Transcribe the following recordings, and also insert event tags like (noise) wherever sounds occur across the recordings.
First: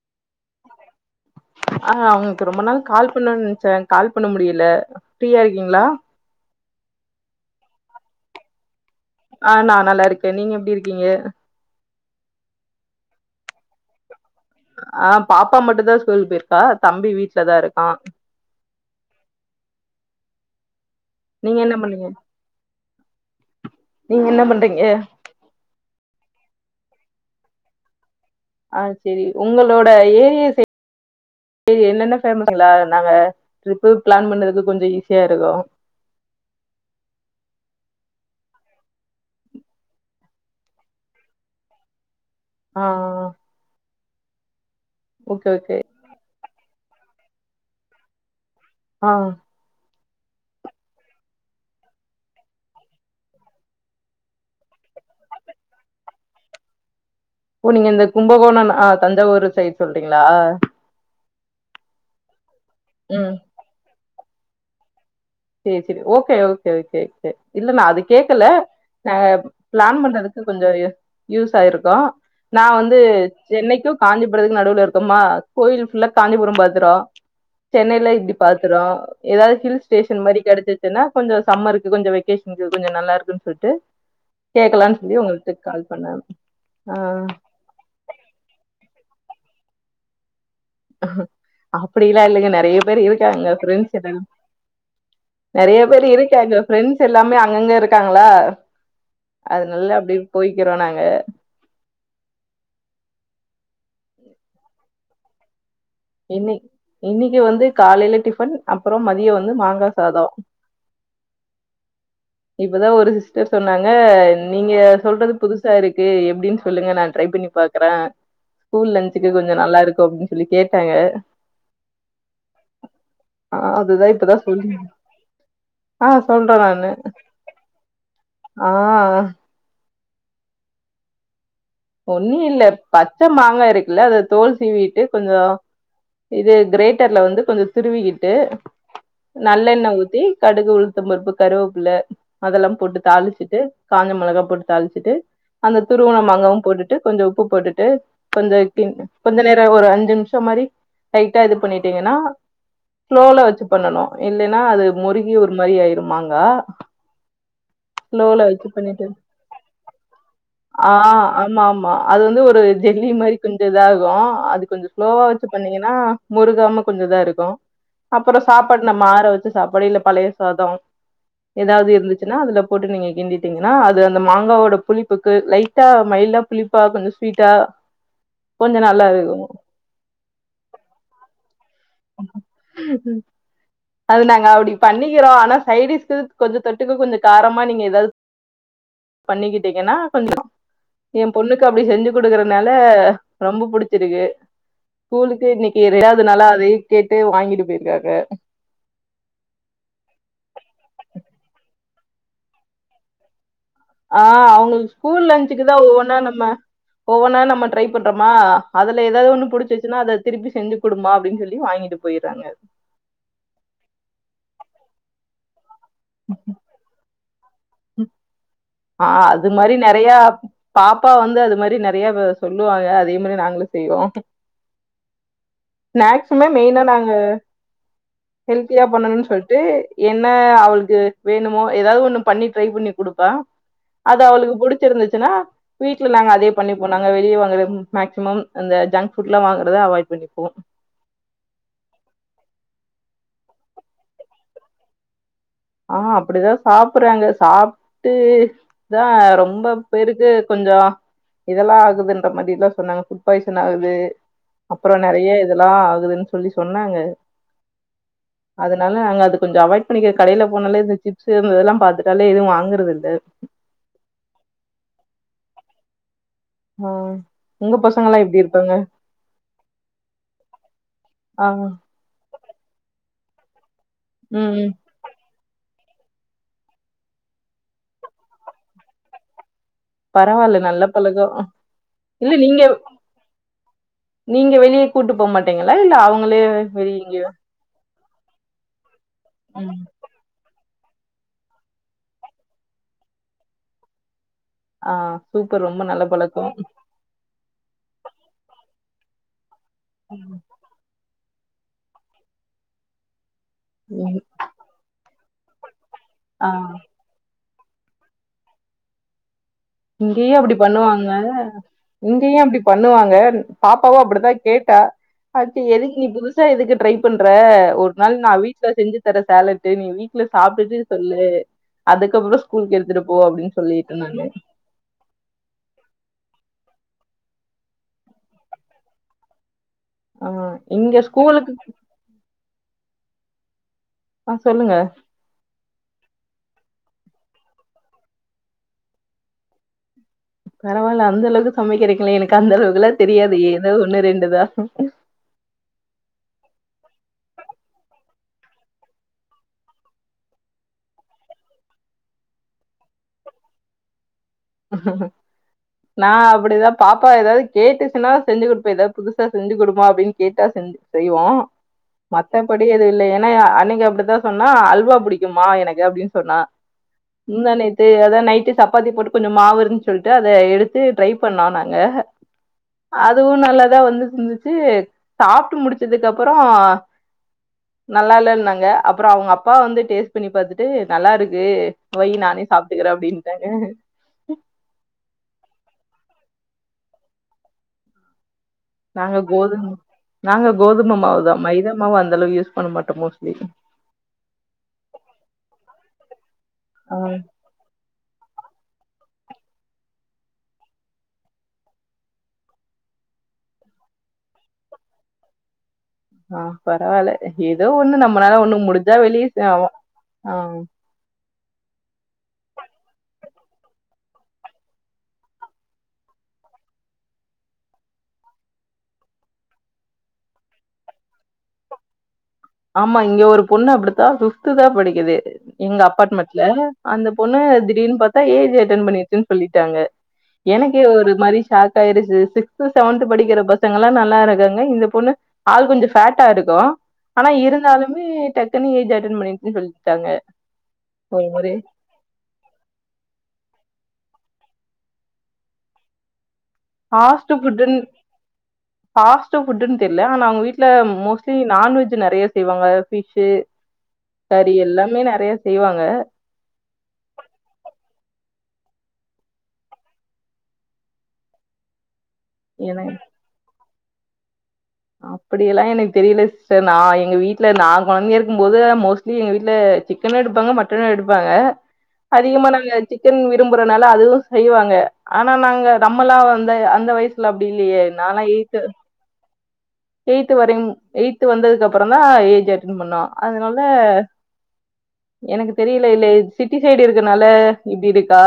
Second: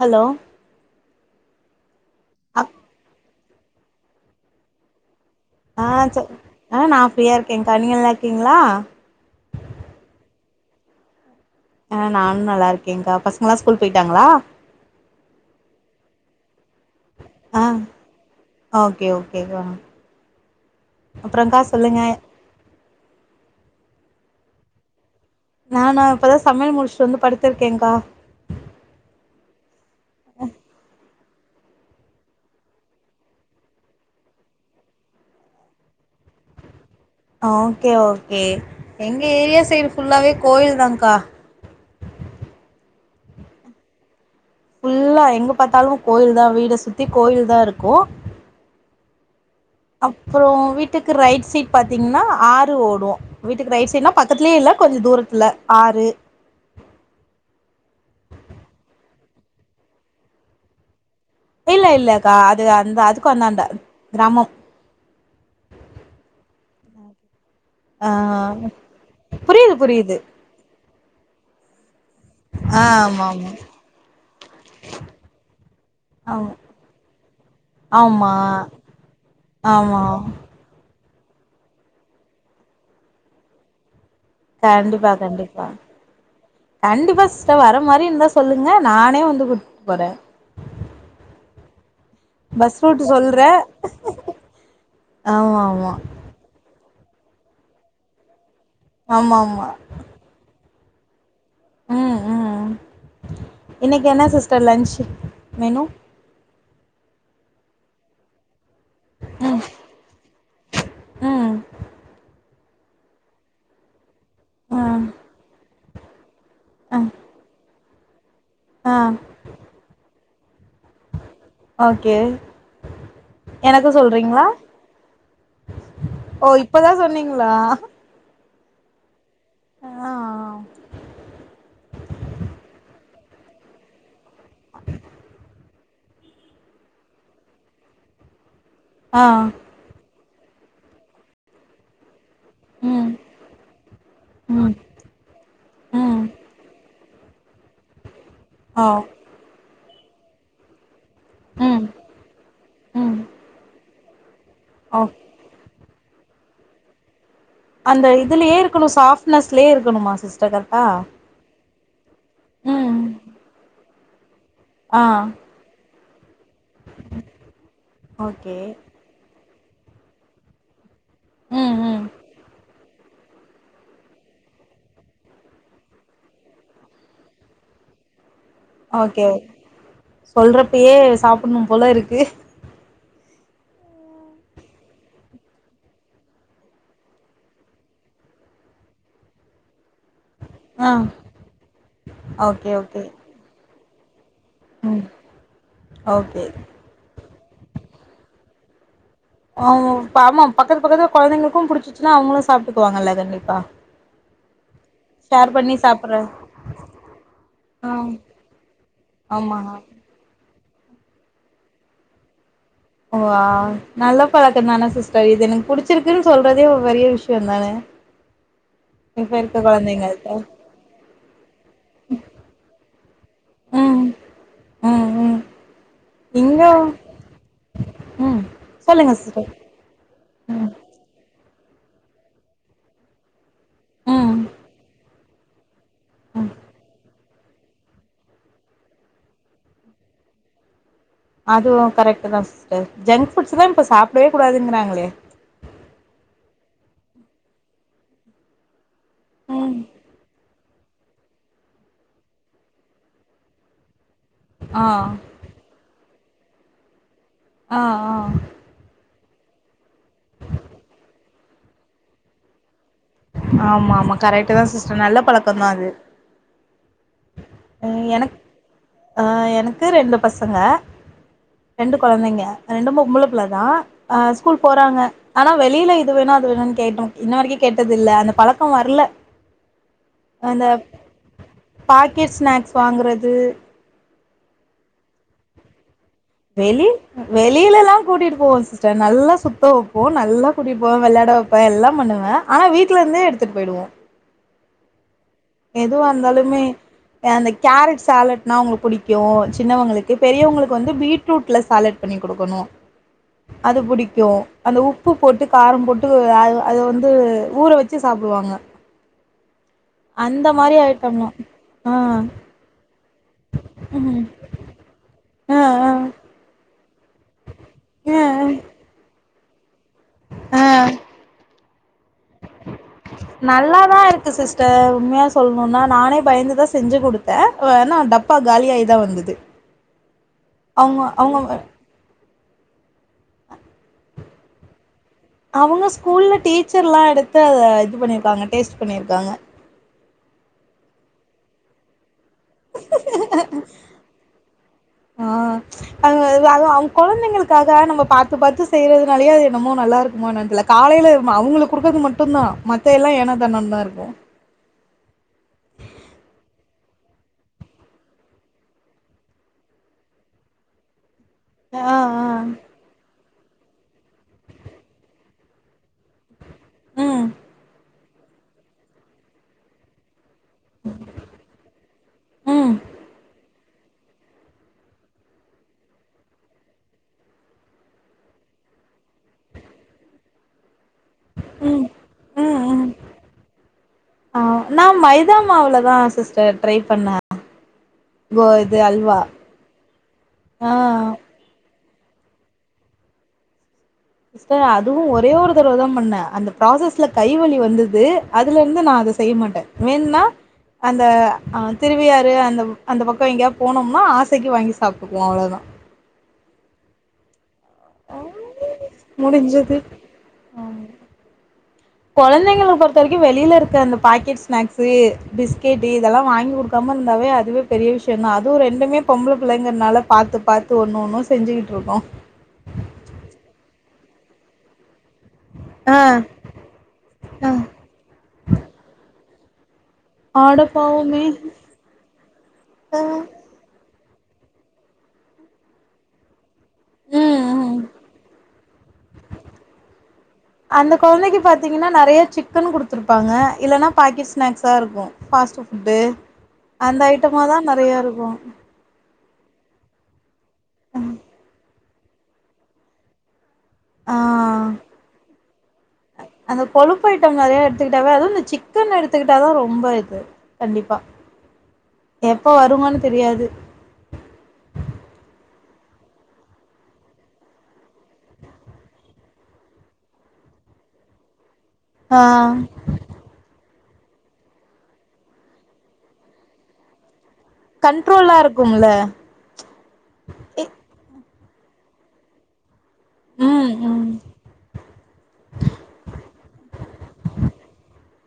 Hello ஆ அவங்கு ரொம்ப அக் நாள் கால் பண்ணுன்ச்ச கால் பண்ண முடியல ஃப்ரீயா இருக்கீங்களா ஆ ச ஆ நா ஃப்ரீயா இருக்கேங்கா நீங்க நல்லாக்கீங்களா ஆ நா நல்லா இருக்கே நீங்க எப்டி இருக்கீங்க ஆ நானு நல்லா இருக்கேங்கா பசங்களா ஸ்கூல் போயிட்டாங்களா ஆ பாப்பா மட்டு தா ஸ்கூல் போயிருக்கா தம்பி வீட்டு்லதா ஆ இருக்கா ஓகே ஓகே கா நீங்க அப்பறங்கா என்ன சொல்லுங்க பண்ணீங்க நீங்க என்ன பண்றீங்க நானா இப்பதா சமையல் முடிஸ்ட்டு வந்து படுத்திருக்கேங்கா ஆ செரி உங்களோட ஏரியா சை செரி என்னென்ன பேமசுங்கள நாங்க ட்ரிப்பு பிளான் பண்ணதுக்கு கொஞ்ச ஈஸியா இருக்கு அ ஓகே ஓகே எங்க ஏரியா சைடு ஃபுல்லாவே கோவில் தாங்கா ஆ ஆ ஃபுல்லா ஓகே எங்க ஓகே பாத்தாலு கோயில் தா வீடு சுத்தி கோயில் தா இருக்கு ஆ அப்றோ வீட்டுக்கு ரைட் சைட் பாத்தீங்கன்னா ஆறு ஓடு வீட்டுக்கு ரைட் சைட்னா பக்கத்துலயே இல்ல கொஞ்ச தூரத்துல ஆறு ஓ நீங்க இந்த கும்பகோணம் ஆ தஞ்சாவூரு சைட் சொல்றீங்களா இல்ல இல்லக்கா அது அந்த அதுக்கு ம் அந்தாண்டா கிராமம் சேர் சேரி ஓகே ஓகே ஓகே கே இல்ல நா அது ஆ கேக்கல நாங்க புரியுது பிளான் புரியுது பண்றதுக் கு கொஞ்ச யூஸ் ஆயிருக்கு நா ஆ வந்து ஆமா ஆமா சென்னைக்கு காஞ்சிபுரத்துக்கு நடுவுல்ல இருக்கோம்மா கோவில் ஃபுல்லா ஆமா காஞ்சிபுரம் பத்துறோ சென்னையில இப்டி ஆமா பாத்துறோ எதாவது ஹில்ஸ் ஆமா ஸ்டேஷ் கெடச்சுன்னா கொஞ்சோ சம்மருக்கு கொஞ்ச வெகேஷனுக்கு கொஞ்ச நல்ல இருக்குன் சொல்ட்டு கேக்கலான் கண்டிப்பா சொல்லி உங்கள்ட கண்டிப்பா கால் பண்ணே ஆ கா வர மாறி இருந்தா சொல்லுங்க நானே வந்து கூட் போறே அப்டில்லா இல்லங்க நெறைய பஸ் பேர் ரூட் சொல்றே இருக்காங்க ஃப்ரெண்ட்ஸ் எல்லாரு ஆமா ஆமா க்காங்க ஃப்ரெண்ட்ஸ் எல்லாமே அங்கங்க இருக்காங்களா ஆமா ஆமா அதுனல்ல அப்டியே போய்க்கிறோ நாங்க ம் ம் ம் இன்னைக்கு என்ன சிஸ்டர் லன்ச் மெனு இன்னிக் இன்னிக்கு வந்து காலையில டிபன் அப்புறம் மதிய வந்து மாங்கா சாதோ அ இப்பதா ஒரு சிஸ்டர் சொன்னாங்க நீங்க ம் சொல்றது புதுசா இருக் கு எப்டின் சொல்லுங்க ஆ நான் ட்ரை பண்ணி பாக்குறே ஆ ஸ்கூல் லஞ்சுக்கு கொஞ்ச நல்லா இருக்கு அப்டின் சொல்லி கேட் டாங்க ஓகே ஆ எனக்கு அதுதா இப்பதா சொல்றீங்களா சொல் ஆ ஓ சொல்றே இப்பதா நானு சொன்னீங்களா ஆ ஆ ஒன்னு இல்ல பச்ச மாங்கா இருக்குல்ல அத தோல் சீவிட்டு கொஞ்சோ இது கிரேட்டர்ல வந்து கொஞ்ச துருவிகிட்டு ஆ நல்லெண்ண ஊத்தி கடுகு உளுத்த பருப்பு கருவப்புள்ள அதல்லாம் போட்டு ம் தாளிச்சிட்டு காஞ்ச மெளகா போட்டு ம் தாளிச்சிட்டு அந்த துருவுன ம் மாங்காவு போட்டுட்டு கொஞ்ச உப்பு போட்டுட்டு கொஞ்ச ஆ கிண் கொஞ்ச நேரோ ஒரு அஞ்சு நிம்ஷ மாறி டைட்டா இது ம் பண்ணிட்டீங்கன்னா ம் ஸ்லோல வச்சு பண்ணனு இல்லென்னா அது ஓகே மொறி நீ ஒரு மாரி ஆயிருமாங்க அந்த இதுலயே இருக்கணு பண்ணிட்டு சாஃப்னஸ்லேயே இருக்கணுமா சிஸ்டர் கரட்டா ஆ ஆமா ஆமா அது வந்து ஒரு ஜெல்லி மாரி கொஞ்ச இதா ஆகு அதுக் கொஞ்சோம் ஆ ஸ்லோவா வச்சு பண்ணீங்கன்னா முருகாம கொஞ்ச இதா இருக்கு அப்புறோ ஓகே சாப்பாடு நம் மாற வச்சு சாப்பாடு இல்ல பழைய சாதோ ம் ஏதாவது ம் இருந்துச்சுன்னா அதுல போட்டு நீங்க கிண்டி ட்டீங்கன்னா அது அந்த மாங்காவோட புளிப்புக்கு லைட்டா மைல்டா புளிப்பா கொஞ்ச ஸ்வீட்டா கொஞ்சோ நல்லா ஓகே இருக்கு சொல்றப்பயே சாப்புட்ணு போல இருக்கு ம் அது நாங்க அப்டி பண்ணிக்கிறோ ஆனா சைடிஸ்க்கு கொஞ்ச தொட்டுக்கு கொஞ்ச காரமா நீங்க ஏதாது பண்ணிக்கிட்டிங்கனா கொஞ்ச ஆ ஏ பொண்ணுக்கு அப்டி செஞ்சு குடுக்கறனால ஓகே ஓகே ரொம்ப புடிச்சிருக்கு ம் ஸ்கூலுக்கு இன்னிக்கு ரெண்டாதுனால ஓகே அதையு கேட்டு வாங்கிட்டு போயிருக்காங்க ஆமோ ஆமா பக்கத்து பக்கத்துல கொழந்தைங்களுக்கு புடிச்சிச்சுனா அவங்களு சாப்ட்டுக்குவாங்கல்ல கண்டிப்பா ஆ அவுங்களுக்கு ஸ்கூல் ஷேர் லன்ச்சுக்கு பண்ணி தா ஒவ்வொன்னா சாப்புட்ற நம்ம ஒவ்வொன்னா நம்ம ட்ரை ஆ பண்றோமா அதுல ஏதாது ஒன்னு ஆமா புடிச்சிச்சுனா அது திருப்பி செஞ்சு கொடுமா அப்டின்னு சொல்லி வாங்கிட்டு போயிறாங்க ஓ ஆ நல்ல பழக்கம் தான சிஸ்டர் இது எனக்கு புடிச்சிருக்குன்னு சொல்றதே ஒரு பெரிய விஷயம் தான ஆ ஆ அது மாரி நெறையா பாப்பா வந்து அது மாரி நெறைய வ சொல்லுவாக அதே மாரி நாங்க களு செய்வோ ம் ம் ம் ஸ்நாக்சுமே இங்க மெயினா நாங்க ம் ஹெல்தியா சொல்லுங்க பண்ணணு சிஸ்டர் சொல்லிட்டு என்ன ம் அவளுக்கு வேணுமோ ஏதாவது ஒண்ணு பண்ணி ட்ரை பண்ணி குடுப்ப அது ம் அவளுக்கு புடிச்சிருந்துச்சுன்னா வீட்ல நாங்க ம் அதேயே பண்ணிப்போ நாங்க வெளியே வாங்கற மேக்சிமம் அந்த ஜங்க் ஃபுட்லா வாங்கிறத அவாய்ட் பண்ணிப்போ அதுவு கரெக்ட்டுதா சிஸ்டர் ஜங்க் ஃபுட்ஸ்தா இப்போ சாப்டவே கூடாதுங்கிறாங்களே ஆ அப்டிதா சாப்றாங்க சாப்ட்டு தா ரொம்ப ம் பேருக் கு கொஞ்ச இதெல்லா ஆகுதுன்ற மாரி எல்லா சொன்னாங்க ஃபுட் பாய்சன் ஆகுது ஆ அப்புறோ நெறைய இதெல்லா ஆகுதுன்னு சொல்லி சொன்னாங்க ஆ ஆ அதுனால நாங்க அது கொஞ்ச அவாய்ட் பண்ணிக்கிற கடையில போனாலே இந்த சிப்ஸு இந்த இதெல்லா பாத்துட்டாலே எதுவு வாங்குறது இல்ல ஆமா ஆமா கரெக்ட்டுதா சிஸ்டர் நல்ல பழக்கம் தா அது ஆ உங்க ம் பசங்கலாம் எனக் எப்டி இருப்பாங்க ஆ எனக்கு ரெண்டு பசங்க ஆ ரெண்டு கொழந்தைங்க ரெண்டு பொம்பள புள்ள தா ஆ ம் ஸ்கூல் ம். போறாங்க ஆனா வெளியில இது வேணு அது வேணுனு கேட்டோ இன்ன வரைக்கு கேட்டது இல்ல அந்த பழக்கம் வர்ல பரவாயில்ல அந்த நல்ல பழக்கோ இல்ல பாக்கெட் நீங்க ஸ்நாக்ஸ் வாங்குறது நீங்க வெளியே கூட்டு போ மாட் டிங்களா இல்ல அவங்களே வெளிய வெளியிலலா கூட்டிட்டு போவோ சிஸ்டர் நல்லா சுத்த ம் வப்போ நல்லா கூட்டிட்டு போவ வெளாட வப்பே எல்லா பண்ணுவ ஆனா வீட்ல இருந்தே எடுத்துட்டு போயிருவோ ஆ சூப்பர் ரொம்ப நல்ல எதுவா பழக்கோ இருந்தாலுமே அந்த கேரட் சேலட்னா அவுங்களுக்கு புடிக்கு சின்னவங்களுக்கு பெரியவங்களுக் கு வந்து பீட்ரூட்ல சேலட் பண்ணி குடுக்கணு அது ம் புடிக்கு அந்த உப் உப்பு போட்டு காரம் போட்டு ஆ அத வந்து ஊற வச்சு சாப்டுவாங்க இங்கயே அந்த அப்டி மாரி பண்ணுவாங்க ஐட்டம்லா ஆ இங்கயு அப்டி பண்ணுவாங்கன் பாப்பாவு ம் அப்பிடிதா கேட்டா ஆ பாட்டி ஆ எதுக் நீ புதுசா எதுக்கு ட்ரை பண்ற ஒரு நாள் ஆ நா வீட்ல செஞ்சு தர செலட்டு நீ வீ ட்ல ஆ சாப்டுட்டு சொல்லு அதுக்கப்றோ ஸ்கூலுக்கு எடுத்துட்டு போ அப்டின் சொல்லிட்டு நானு த உண்மையா சொல்ணுன்னா நானே பயந்துதா செஞ்சு குடுத்தே வனா டப்பா காலியாயிதா வந்துது ஆ இங்க ஸ்கூலுக் அவங்க அ சொல்லுங்க அவுங்க ஸ்கூல்ல டீச்சர்லா எடுத்து அத இது பண்ணியிர்க்காங்க டேஸ்ட் பண்ணீர்க்காங்க பரவால்ல அந்த அளவுக்கு சமைக்குறீக்குளே எனக்கு அந்த அளவுக்குல்லா தெரியாது ஏதோ ஒண்ணு ரெண்டுதா ஆ அது அவங்க கொழந்தைங்களுக்காக நம்ம பாத்து பாத்து செய்யறதுனாலயே அது என்னமோ நல்லாருக்குமோ என்னன் தெல்லக் காலைல ம அவுங்களுக்குக் குடுக்கற்து மட்டுந்தா மத்த எல்லா ஏனோ தாணோன்தா இருக்கூ நா அப்புடிதா பாப்பா எதாதுகேட்டுச்சுன்னா செஞ்சி குடுப்பே ஏதாவ் புதுசா செஞ்சி குடுப்போ அப்டின் கேட்டா செஞ் செய்வோ ஆ ஆ மத்தபடி எது இல்லையே ந அன்னைக்கு அப்பிடித்தா சொன்னா அல்வா புடிக்குமா எனக்கு அப்டின் சொன்னா ம் முந்தாநேத்து அதா நைட்டு சப்பாத்தி போட்டு கொஞ்சொ மாவு இருந்து சொல்ட்டு அத எடுத்து ட்ரை. பண்ணா நாங்க ம் அதுவு நல்லதா வந்துட் ந்து ட்டு சாப்ட்டு முடிச்சுதுக் அப்பறோ நல்லால்லன்னாங்க அப்புற அவுங்க அப்பா வந்து டேஸ் பண்ணி பாத்துட்டு நல்லாருக்கு ம் வை நானே ம் ம் சாப்புட்டுக்கறே அப்டின்ட்டாங்க ஆ நா மைதாமாவுல தா சிஸ்டர் ட்ரை பண்ண கோ இது நாங்க அல்வா. கோதும் நாங்க ஆ கோதும மாவு தா மைதா மாவு அந்த அளவுக் யூஸ் பண்ண மாட்டோ மோஸ்லி சிஸ்டர் அதுவு ஒரே ஒரு தடவ தாம்பண்ணே அந்த ஆ ப்ராசஸ்ல கைவலி வந்துது அதுலர்ந்து நா அத செய்ய மாட்ட வேன்னா அந்த அ திருவியாறு அந்தப அந்தபக்கொ எங்கியாவ் போனோம்னா ஆசைக்கு வாங்கி சாப்ட்டுக்குவோ அவ்வளோதா அ பரவால்ல ஏதோ ஒண்ணு நம்மளால ஒண்ணு முடிஞ்சா வெளிய ஆம்மா முடிஞ்சது ஆ கொழந்தைங்களுக் பொறுத்த வரைக்கு வெளியில இருக்க அந்த பாக்கெட் ஸ்நாக்ஸ்ஸு பிஸ்கெட் இதெல்லா வாங்கிகுடுக் கம்மன்னாவே அதுவே பெரிய விஷ்யன்னா அதூ ரெண்டுமே பொம்பள பிள்ளைங்கனால பாத்து பாத்து ஒண்ணு ஒன்னு செஞ்சுகிட்ருக்கோ ஆம்மா இங்க ஒரு பொண்ணு அப்புடித்தா ஃபித்து தா படிக்குது எங்க அப்பார்ட்மெட்ல அந்த பொண்ணு திடீன்னு பாத்தா ஏஜ் அட்டன் பண்ணிருச்சுன் சொல்லிட்டாங்க எனக்கே ஒரு அடப்பாவமே மாரி ஷாக் ஆயிருச்சு சிக்து செவன்த் படிக்கிற பஸ் பசங்கள்ளா நல்லாருக்காங்க இந்த பொண்ணு ஆள் கொஞ்சொ ஃபேட்டா இருக்கு அனா ம் ம் இருந்தாலுமே டக்குன்னு ஏஜ் அட்டன் பண்ணிட்டுன் சொல்ட்டாங்க அந்த கொழ்ந்தைக்கு பாத்தீங்ன்னா நறைய சிக்கன் குடுத்துருப்பாங்க இல்லன்னா பாக்கெட் ஸ்நாக்ஸ்ஸாருக்கு ஃபாஸ்ட் ஃபுட்டு் அந்த ஐட்டமாதா நறைய இருக்கூ ஃபாஸட் ஃபுட்டுன் தெர்ல ஆனா அவுங்க வீட்டுல மோஸ்ட்டி நான்வெஜ் நறைய செய்வாங்க பிஷ்ஷு ஆ கறி எல்லாமே நெறைய செய்வாங்க அந்த கொழுப்பு ஐட்டம் நறைய எடுத்துக்கிட்டாவே அதுவு இந்த சிக்கன் எடுத்துக்கிட்டாதா ரொம்ப இது கண்டிப்பா எப்போ எனக்கு வருமோன்னு தெரியாது அப்புடிஎல்லா எனக் தெரில சிஸ்டர் நா எங்க வீட்ல நா கொழந்தைய இருக்கும்போது மோஸ் ட்லி எங்க வீட்டுல சிக்கனு எடுப்பாங்க மட்டனு எடுப்பாங்க ஆ அதிகமா நாங்க சிக்கன் விரும்புறனால அதுவு செய்வாங்க ஆனா நாங்க நம்மலா வந்த அந்த வை ல அப்டி இல்லையே நால்லா கண்ட்ரோலா எய்த்து இருக்கும்ல எயி்த்து வரைம் இ எயித்து வந்ததுக்கு அப்பறந்தா ஏஜ் அட்டென் பண்ணோ அதனால ம் ம் எனக்கு தெரில இல்ல சிட்டி சைடு இருக்குனால இப்டி இருக் கா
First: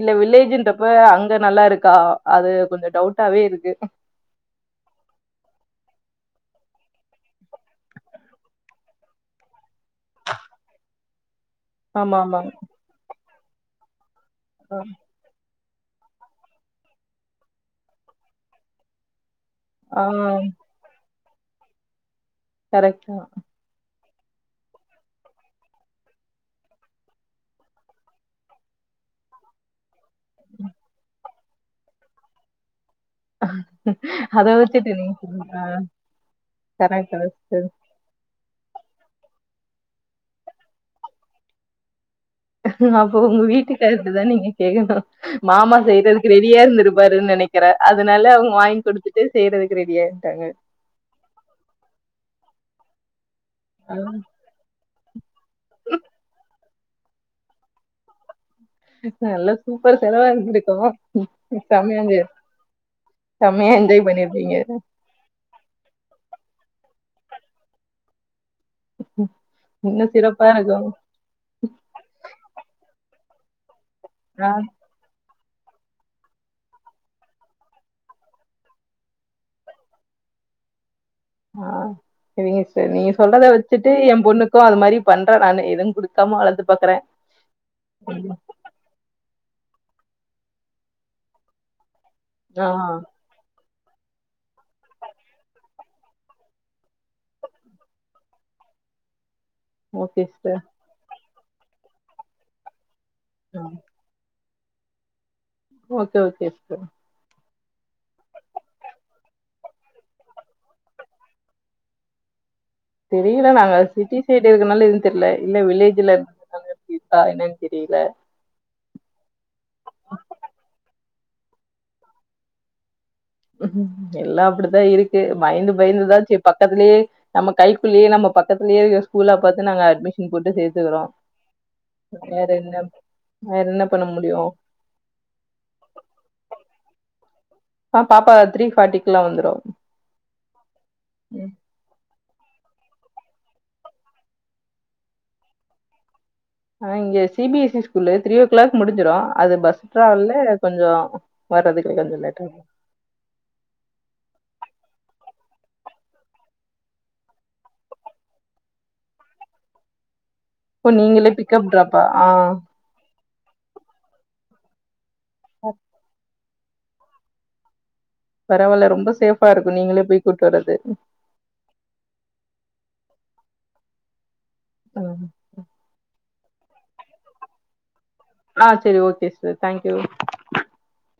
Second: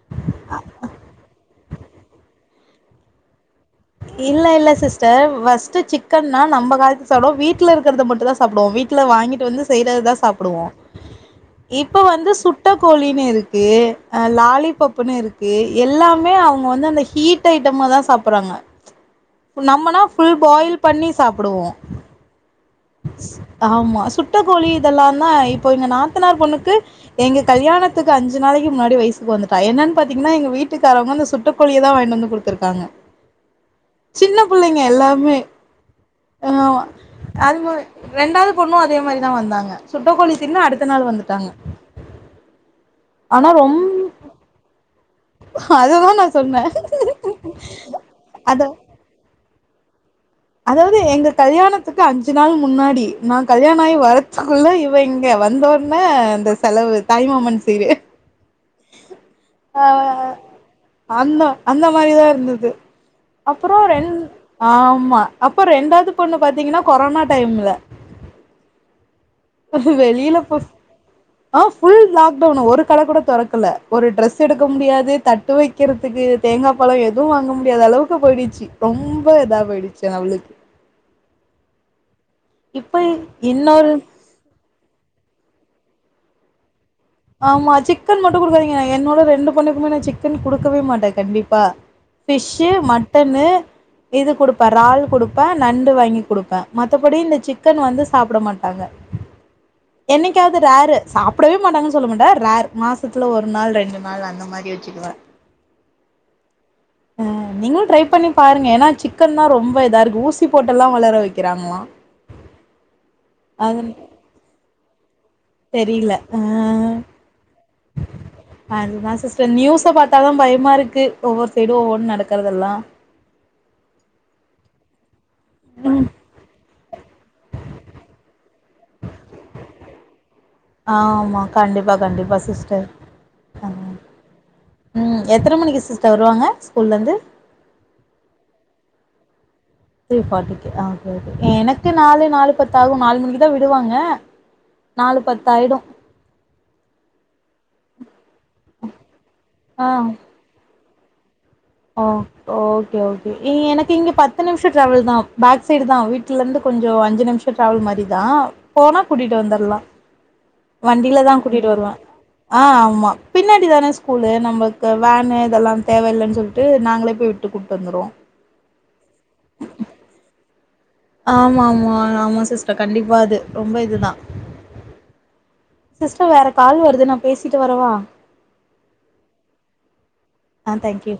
இல்ல வில்லேஜ்ன்றப்ப அங்க நல்லாருக்கா அது கொஞ்சோ டவுட்டாவே இருக்கு இல்ல இல்ல சிஸ்டர் ஃபஸ்ட்டு சிக்கன்னா நம்ம கால்த்து சாப்டுவோ வீட்ல இருக்கறத மட்டு தா சாப்டுவோ வீட்ல வாங்கிட்டு வந்து செய்யறதுதா சாப்டுவோ இப்போ ஆமா வந்து ஆமா சுட்டக்கோழின்னு இருக்கு லாலிபப்புன்னு இருக் கு எல்லாமே அவுங்க வந்து அந்த ஹீட் ஐட்டமா தா சாப்பறாங்க நம்மனா ஆ ஃபுல் பாயில் பண்ணி சாப்டுவோ கரெக்ட் ஆம்மா சுட்டக்கோழி இதெல்லா தா இப்போ எங்க நாத்தனார் பொண்ணுக்கு எங்க கல்யாணத்துக்கு அஞ்சு நாளைக்கு முன்னாடி வயசுக்கு வந்து ட்டா என்னன் பாத்தீங்னா எங்க வீட்டுக்காரவங்க அந்த சுட்ட கோழிய தா வாங்கிட் வந்து குடுத்துருக்காங்க ஆ சின்ன பிள்ளைங்க எல்லாமே ஆ கரெக்ட் அது ரெண்டாவது பொண்ணு அதே மாரிதா வந்தாங்க சுட்டக்கோழி தின்னு அடுத்த நாளு வந்துட்டாங்க அப்போ உங்க ஆனா ரொம் வீட்டுக்கார்கிட்டதா நீங்க கேக்கணு மாமா அததா நா செய்யறதுக்கு ரெடியா சொன்னே இருந்திருப்பாருனு நெனைக்கிறே அதனால அவுங்க அத வாங்கி குடுத்து ட்டு செய்யறதுக்கு ரெடியா இருன்ட்டாங்க அதாவது எங்க கல்யாணத்துக்கு அஞ்சு நாள் முன்னாடி நா கல்யாண ஆ ஆகி வரத் துகுள்ள இவ இங்க வந்தோட்னே ந்த செலவு தாய்மாமன் சீரு நல்லா ஆ சூப்பர் செலவா இருந்திருக்கும். அந்த அந்த செமையா மாரிதா என்ஜாய் இருந்தது செமையா அப்பறோ என்ஜாய் ரெண் பண்ணியிருப்பீங்க. ஆமா அப்போ ரெண்டாவது பொண்ணு பாத்தீங்னா கொரோனா டைம்ல இன்னும் சிறப்பா வெளிலப் போ இருக்கும். ஆ ஃபுல் லாக்டவுனு ஒரு கட கூட தொறக்கல ஒரு ட்ரெஸ் ஆ எடுக்க முடியாது தட்டு வெக்குறதுக்கு தேங்கா பழோ எது வாங்க முடியாத அளவுக்கு போயிடுச்சு ரொம்ப இதா போயிடுச்சு அவளுக் ஆ சரிங்க சிஸ்டர் இப்ப நீங்க சொல்றத வச்சிட்டு இன்னொரு எம்பொண்ணுக் கு அது மாரி பண்ற நானு எது குடுக்காம வளத்து பாக்றே ஆம்மா சிக்கன் மட்டு குடுக்காதீங்க என்னோட ரெண்டு பொண்ணுக்குமே நா சிக்கன் குடுக்கவே மாட்டே கண்டிப்பா ஆ. ஃபிஷ்ஷு மட்டனு இது குடுப்பே றால் குடுப்ப நண்டு வாங்கி குடுப்ப மத்தபடி இந்த சிக்கன் வந்து சாப்ட மாட்டாங்க ஓகே என்னைக்காவது சிஸ்டர். ரேரு சாப்டவே மாட்டாங்கன் சொல்ல மாட்டே ரேர் மாச த்துல ஒரு ஆ. நாள் ரெண்டு நாள் அந்த மாரி வச்சுக்குவே ஓக்கே ஓக்கே சிஸ்டர் ஆ நீங்களு ட்ரை பண்ணி பாருங்க ஏனா சிக்கன்தா இருக்கு ஊசி போட்டல்லா வளர வெக்குறாங்ளா தெரில நாங்க சிட்டி சைட் இருக்கனால எது தெர்ல இல்ல தெரில வில்லேஜ்ல ஆ இருந்த (inaudible) என்னன் தெரில அதுதா சிஸ்டர் நியூஸ பாத்தா தா பயமா இருக்கு ஒவ்வொரு சைடு ஒவ்வொன்னு நடக்கறதெல்லா எல்லா அப்டித்தா இருக்கு பயந்து ம் பயந்துதா செ பக்கத்தலியே நம்ம கைக்குள்ளேயே நம்ம பக்கத்லேயே ஸ்கூல் ஆ பாத்து நாங்க அட்மிஷன் போட்டு சேத் ருக்றோ ஆமா கண்டிப்பா கண்டிப்பா வேற என்ன சிஸ்டர் வேற ஆமா. என்ன பண்ண முடியு ம் எத்தன மணிக்கு சிஸ்டர் வருவாங்க ஸ்கூல்ல இந்து ஆ பாப்பா த்ரீ ஃபார்ட்டிக்லா வந்துரு த்ரே ஃபார்ட்டிக்கு ஆ ஓகே ஓகே எனக் க்கு நாலு நாலு பத்து ஆகு நாலு மணிக்கு தா விடுவாங்க நாலு பத்தாயிடு அ இங்க சி பி எஸ் சி ஸ்கூல்லு த்ரீ ஓ கிளாக் முடிஞ்சிரு அது பஸ் ஆ டிராவல்ல கொஞ்சோ ஒ ஓ ஓகே ஓகே எ எனக்கு இங்க பத்து நிம்ஷோ ட்ராவ்வல்தா பேக் சைட் தா வீட்ல இருந்து கொஞ்சோ அஞ்சு நிம்ஷ டிராவல் மாரி தா போனா கூட்டிட்டு வந்தர்லா ஓ! வண்டியில நீங்களே தா கூட்டிட்டு பிக்கப் வருவ ட்ராப்பா? ஆ ஆமா பின்னாடி தான ஸ்கூலு நம்மளுக்கு வேனு இதெல்லா தேவையில்லன் சொல்ட்டு நாங்களே போய் விட்டு கூட்டு வந்துருவோ பரவால்ல ரொம்ப சேஃபா இருக்கு நீங்களே போய் கூட்டு வர்றது ஆமா ஆமா ஆமா சிஸ்டர் கண்டிப்பா அது ரொம்ப இதுதா அலோ சிஸ்டர் வேற கால் வருது நா பேசிட்டு வரவா ஆ செரி ஓகே சிஸ்டர் தேங்க்யூ ஆ தேங்க் யூ